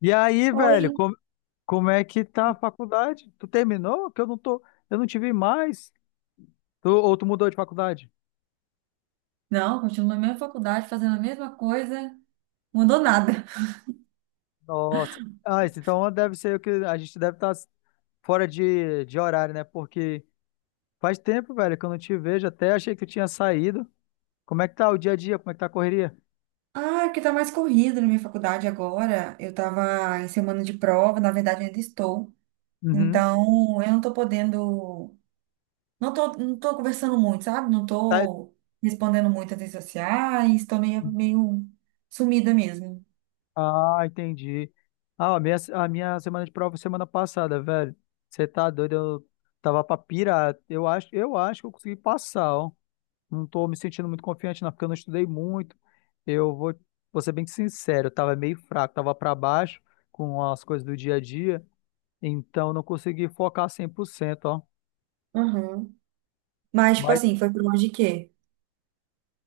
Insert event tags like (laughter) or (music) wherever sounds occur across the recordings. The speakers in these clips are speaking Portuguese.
E aí, velho, Oi. como é que tá a faculdade? Tu terminou? Que eu não tô, eu não te vi mais. Tu, ou tu mudou de faculdade? Não, continuo na mesma faculdade, fazendo a mesma coisa, mudou nada. Nossa. Ah, isso então deve ser o que a gente deve estar fora de horário, né? Porque faz tempo, velho, que eu não te vejo. Até achei que tu tinha saído. Como é que tá o dia a dia? Como é que tá a correria? Ah, porque tá mais corrido na minha faculdade agora. Eu tava em semana de prova, na verdade ainda estou. Uhum. Então, eu não tô podendo, não tô conversando muito, sabe? Não Tá- tô respondendo muito as redes sociais, tô meio sumida mesmo. Ah, entendi. Ah, a minha semana de prova foi semana passada, velho. Você tá doido? Eu tava pra pirar. Eu acho que eu consegui passar, ó. Não estou me sentindo muito confiante, não, porque eu não estudei muito. Eu vou, vou ser bem sincero, eu estava meio fraco, estava para baixo com as coisas do dia a dia, então não consegui focar 100%, ó. Aham. Mas, tipo Mas assim, foi por onde de quê?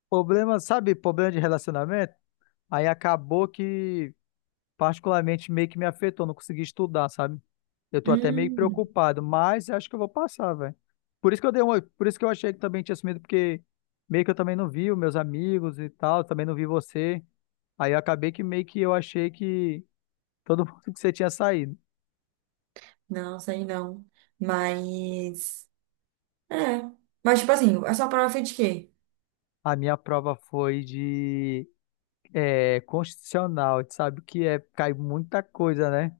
problema, sabe, problema de relacionamento, aí acabou que particularmente meio que me afetou, não consegui estudar, sabe? Eu tô até meio Hum. preocupado, mas acho que eu vou passar, velho. Por isso que eu dei uma, por isso que eu achei que também tinha sumido, porque meio que eu também não vi os meus amigos e tal, também não vi você. Aí eu acabei que meio que eu achei que todo mundo que você tinha saído. Não, sei não. Mas, é. Mas, tipo assim, a sua prova foi de quê? A minha prova foi de é, constitucional. Tu sabe que é, cai muita coisa, né?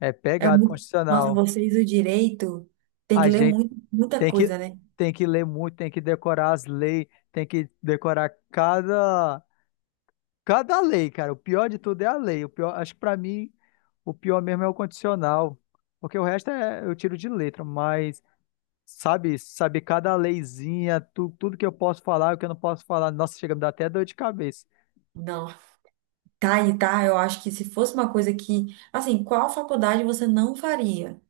É pegado Nossa, constitucional. vocês o direito tem que A ler gente muito, muita tem que, coisa, né? tem que ler muito, tem que decorar as leis, tem que decorar cada, cada lei, cara. O pior de tudo é a lei. O pior, acho que pra mim, o pior mesmo é o condicional. Porque o resto é, eu tiro de letra, mas sabe cada leizinha, tu, tudo que eu posso falar, o que eu não posso falar. Nossa, chega a me dar até dor de cabeça. Não. Tá e tá, eu acho que se fosse uma coisa que, assim, qual faculdade você não faria?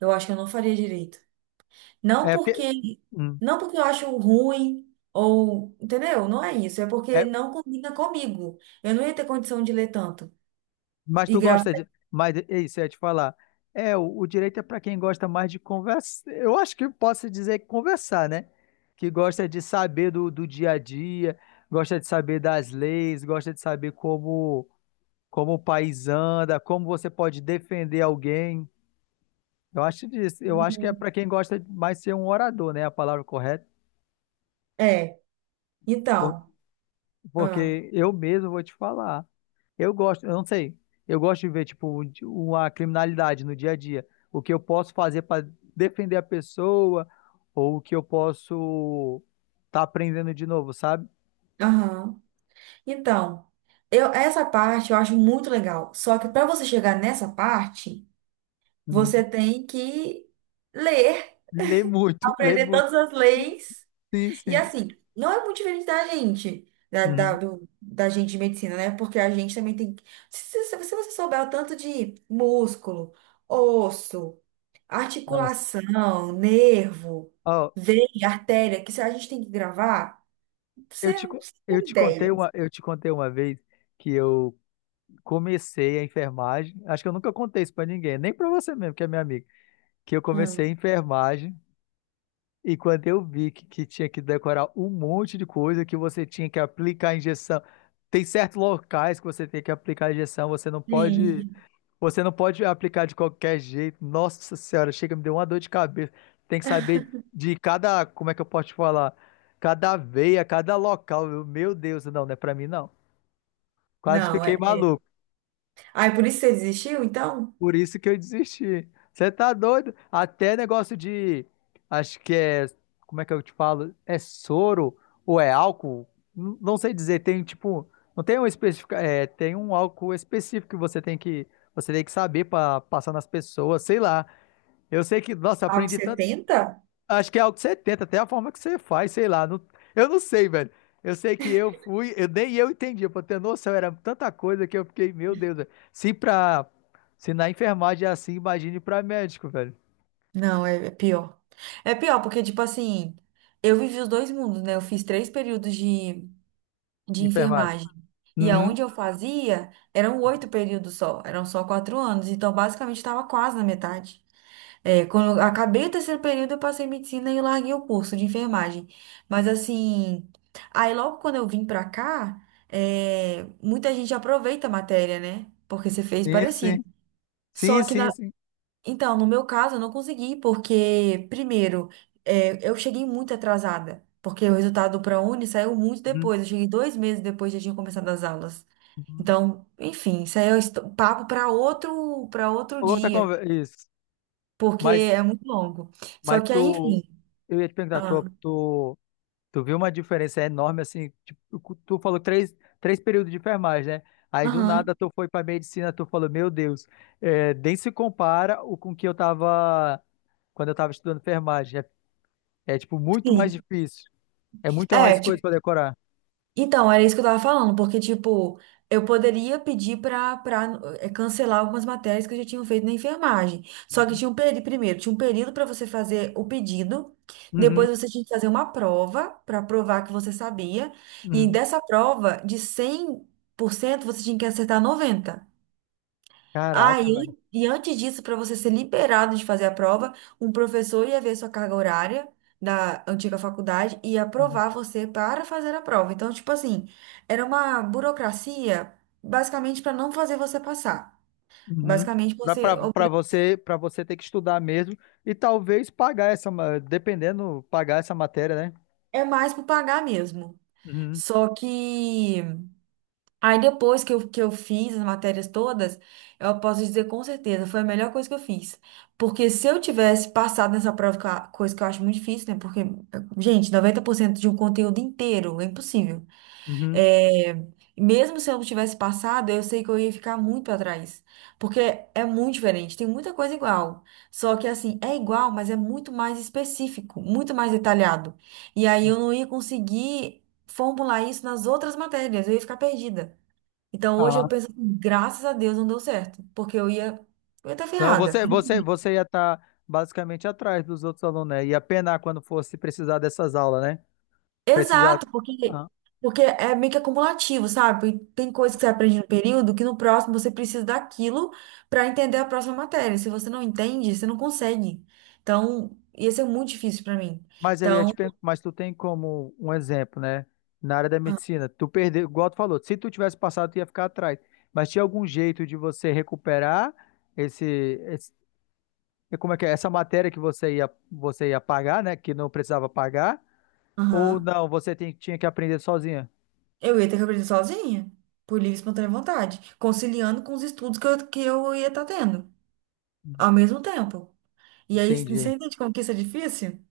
Eu acho que eu não faria direito. Não É porque, porque, hum, não porque eu acho ruim ou, entendeu? Não é isso, é porque é, não combina comigo. Eu não ia ter condição de ler tanto mas e tu gravar. gosta de, mas é isso, eu ia te falar. É, o direito é para quem gosta mais de conversar. Eu acho que eu posso dizer que conversar, né? Que gosta de saber do dia a dia, gosta de saber das leis, gosta de saber como o país anda, como você pode defender alguém. Eu acho disso. Eu acho que é Uhum. para quem gosta de mais ser um orador, né? A palavra correta. É. Então, ah, Porque eu mesmo vou te falar. Eu gosto, eu não sei. Eu gosto de ver, tipo, uma criminalidade no dia a dia. O que eu posso fazer para defender a pessoa, ou o que eu posso estar aprendendo de novo, sabe? aham. Então, eu essa parte eu acho muito legal. Só que para você chegar nessa parte, você Uhum. tem que ler, Lê muito, lê aprender muito. todas as leis. Sim, E sim. assim, não é muito diferente da gente, da, da, Uhum. do- da gente de medicina, né? Porque a gente também tem. Se você souber o tanto de músculo, osso, Nossa. articulação, nervo, Ó, veia, artéria, que se a gente tem que gravar, eu você, te, co- não eu tem te contei ideia. uma, eu te contei uma vez que eu comecei a enfermagem. Acho que eu nunca contei isso para ninguém, nem para você mesmo, que é minha amiga. Que eu comecei Hum. a enfermagem. E quando eu vi que tinha que decorar um monte de coisa, que você tinha que aplicar a injeção. Tem certos locais que você tem que aplicar a injeção, Sim. você não pode aplicar de qualquer jeito. Nossa Senhora, chega, me deu uma dor de cabeça. Tem que saber de cada, como é que eu posso te falar? Cada veia, cada local. Eu, meu Deus, não, não é pra mim não. Quase Não, é. fiquei é. maluco. Ah, é por isso que você desistiu, então? Por isso que eu desisti. Você tá doido? Até negócio de. Acho que é. Como é que eu te falo? É soro ou é álcool? Não sei dizer. Tem tipo. Não tem um específico. É, tem um álcool específico que você tem que. Você tem que saber pra passar nas pessoas, sei lá. Eu sei que, nossa, eu Algo aprendi. 70. Acho que é algo que você tenta, até a forma que você faz, sei lá. Eu não sei, velho. Eu sei que eu fui, eu, nem eu entendi, pra ter noção, era tanta coisa que eu fiquei, meu Deus, velho. Se pra, se na enfermagem é assim, imagine pra médico, velho. Não, é pior. É pior, porque, tipo assim, eu vivi os dois mundos, né? Eu fiz 3 períodos de Enfermagem. enfermagem. E Uhum. aonde eu fazia, eram 8 períodos só, eram só 4 anos. Então, basicamente, estava quase na metade. É, quando eu acabei o terceiro período, eu passei em medicina e larguei o curso de enfermagem. Mas, assim, aí logo quando eu vim pra cá, muita gente aproveita a matéria, né? Porque você fez Sim, parecido. sim. Só Sim, que, sim, na sim. então, no meu caso, eu não consegui, porque, primeiro, eu cheguei muito atrasada, porque o resultado do ProUni saiu muito Uhum. depois. Eu cheguei 2 meses depois já tinha começado as aulas. Uhum. Então, enfim, isso aí é papo para outro Outra dia, conversa, isso. porque Mas, é muito longo. Só mas que aí, tu, enfim. eu ia te perguntar, Ah, tu Tu viu uma diferença enorme, assim, tipo, tu falou três períodos de enfermagem, né? Aí do aham, nada tu foi pra medicina, tu falou, meu Deus, é, nem se compara o com que eu tava quando eu tava estudando enfermagem. Tipo muito sim. mais difícil, é muita mais É. coisa pra decorar. Então, era isso que eu tava falando, porque, tipo, eu poderia pedir pra cancelar algumas matérias que eu já tinha feito na enfermagem. Só que tinha um período, primeiro, tinha um período para você fazer o pedido, Uhum, depois você tinha que fazer uma prova para provar que você sabia, e uhum. dessa prova, de 100% você tinha que acertar 90. Ah, Caraca, e, velho. an- e antes disso, para você ser liberado de fazer a prova, um professor ia ver sua carga horária da antiga faculdade e ia Uhum. aprovar você para fazer a prova. Então, tipo assim, era uma burocracia basicamente para não fazer você passar. Uhum. Basicamente, Pra você ter que estudar mesmo e talvez pagar essa, dependendo, pagar essa matéria, né? é mais por pagar mesmo. Uhum, Só que aí depois que que eu fiz as matérias todas, eu posso dizer com certeza, foi a melhor coisa que eu fiz. Porque se eu tivesse passado nessa prova, que coisa que eu acho muito difícil, né? Porque, gente, 90% de um conteúdo inteiro é impossível. uhum. É, mesmo se eu não tivesse passado, eu sei que eu ia ficar muito para trás. Porque é muito diferente, tem muita coisa igual. Só que, assim, é igual, mas é muito mais específico, muito mais detalhado. E aí eu não ia conseguir formular isso nas outras matérias, eu ia ficar perdida. Então hoje eu Ah. penso assim, graças a Deus não deu certo, porque eu ia estar Não, ferrada. você ia estar basicamente atrás dos outros alunos, né? Ia penar quando fosse precisar dessas aulas, né? Precisar. Exato, porque, Ah, porque é meio que acumulativo, sabe? E tem coisa que você aprende no período que no próximo você precisa daquilo para entender a próxima matéria. Se você não entende, você não consegue. Então, ia ser muito difícil para mim. mas eu ia Então, te perguntar, mas tu tem como um exemplo, né? Na área da medicina, tu perdeu, igual tu falou, se tu tivesse passado, tu ia ficar atrás. Mas tinha algum jeito de você recuperar esse, esse- como é que é? Essa matéria que você ia pagar, né? Que não precisava pagar? Ou aham, não, tinha que aprender sozinha? eu ia ter que aprender sozinha, por livre e espontânea vontade, conciliando com os estudos que que eu ia estar tendo ao mesmo tempo. E aí, você Entendi. entende como que isso é difícil?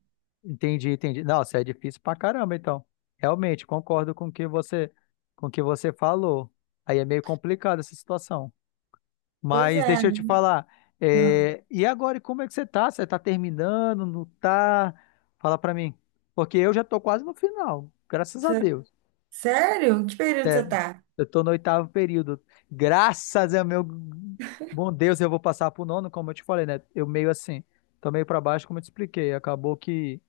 Entendi. Nossa, é difícil pra caramba, então. Realmente, concordo com o que você, com o que você falou. Aí é meio complicado essa situação. Pois Mas é. deixa eu te falar. Não. E agora, e como é que você tá? Você tá terminando? Não tá? Fala pra mim. Porque eu já tô quase no final, graças a Cê- Deus. Sério? Que período você tá? Eu tô no 8º período. Graças a meu bom Deus, eu vou passar pro nono, como eu te falei, né? Eu meio assim, tô meio pra baixo, como eu te expliquei. Acabou que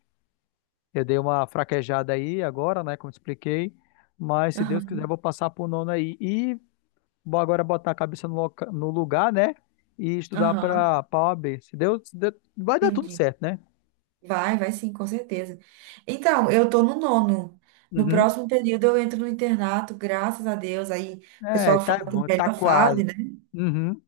eu dei uma fraquejada aí agora, né? Como te expliquei. Mas se Deus quiser, eu Aham, vou passar pro nono aí. E vou agora botar a cabeça no, no lugar, né? E estudar aham. para a OAB. Se Deus, se Deus- vai dar tudo Entendi. certo, né? Vai, vai sim, com certeza. Então, eu tô no nono. No Uhum. próximo período eu entro no internato, graças a Deus. Aí o É, pessoal fala tá que bom, é a tá melhor fase, quase. né? Uhum.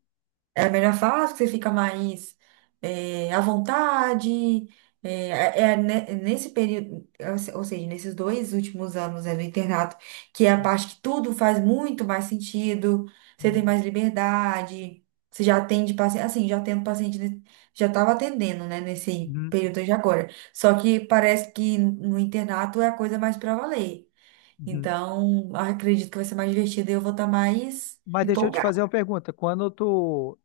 É a melhor fase que você fica mais à vontade. Nesse período, ou se- ou seja, nesses 2 últimos anos né, do internato, que é a parte que tudo faz muito mais sentido, você tem mais liberdade, você já atende paciente, assim, já atendo paciente, já estava atendendo, né, nesse Uhum. período de agora. Só que parece que no internato é a coisa mais para valer. Uhum. Então, acredito que vai ser mais divertido e eu vou estar mais Mas deixa eu te empolgada. fazer uma pergunta.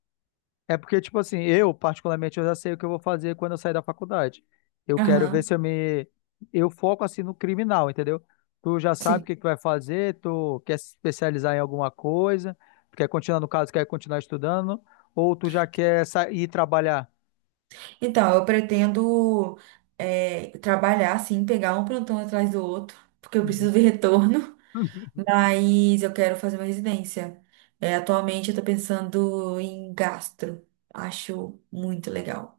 É porque, tipo assim, eu, particularmente, eu já sei o que eu vou fazer quando eu sair da faculdade. Eu quero ver Aham. se eu me. Eu foco, assim, no criminal, entendeu? Tu já sabe o que que tu vai fazer, tu quer se especializar em alguma coisa, tu quer continuar, no caso, quer continuar estudando, ou tu já quer ir trabalhar? Então, eu pretendo trabalhar, assim, pegar um plantão atrás do outro, porque eu Uhum. preciso de (laughs) retorno, mas eu quero fazer uma residência. Atualmente eu tô pensando em gastro. Acho muito legal.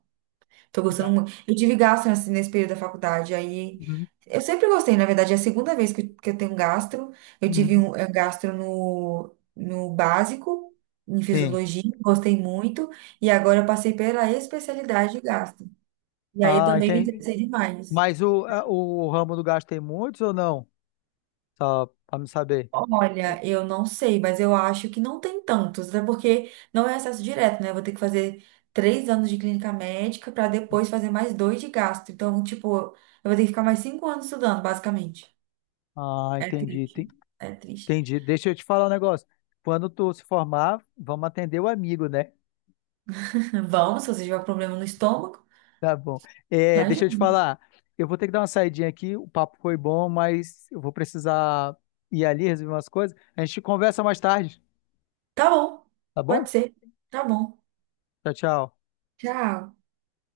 Tô gostando Ga- muito. Eu tive gastro assim, nesse período da faculdade, aí uhum, eu sempre gostei, na verdade, é a segunda vez que eu tenho gastro. Eu tive uhum. um gastro no básico, em Sim. fisiologia, gostei muito, e agora eu passei pela especialidade de gastro. E aí Ah, também me entendi. interessei demais. Mas o ramo do gasto tem muitos ou não? Só pra me saber. Olha, eu não sei, mas eu acho que não tem tantos, até porque não é acesso direto, né? Eu vou ter que fazer 3 anos de clínica médica para depois fazer mais dois de gastro. Então, tipo, eu vou ter que ficar mais 5 anos estudando, basicamente. Ah, É entendi. triste. É triste. Entendi. Deixa eu te falar um negócio. Quando tu se formar, vamos atender o amigo, né? (laughs) (laughs) Vamos, se você tiver um problema no estômago, Tá bom. É, já deixa eu ajuda. te falar. Eu vou ter que dar uma saidinha aqui. O papo foi bom, mas eu vou precisar ir ali resolver umas coisas. A gente conversa mais tarde, Tá bom, tá bom? pode ser. Tá bom. Tchau, tchau. Tchau.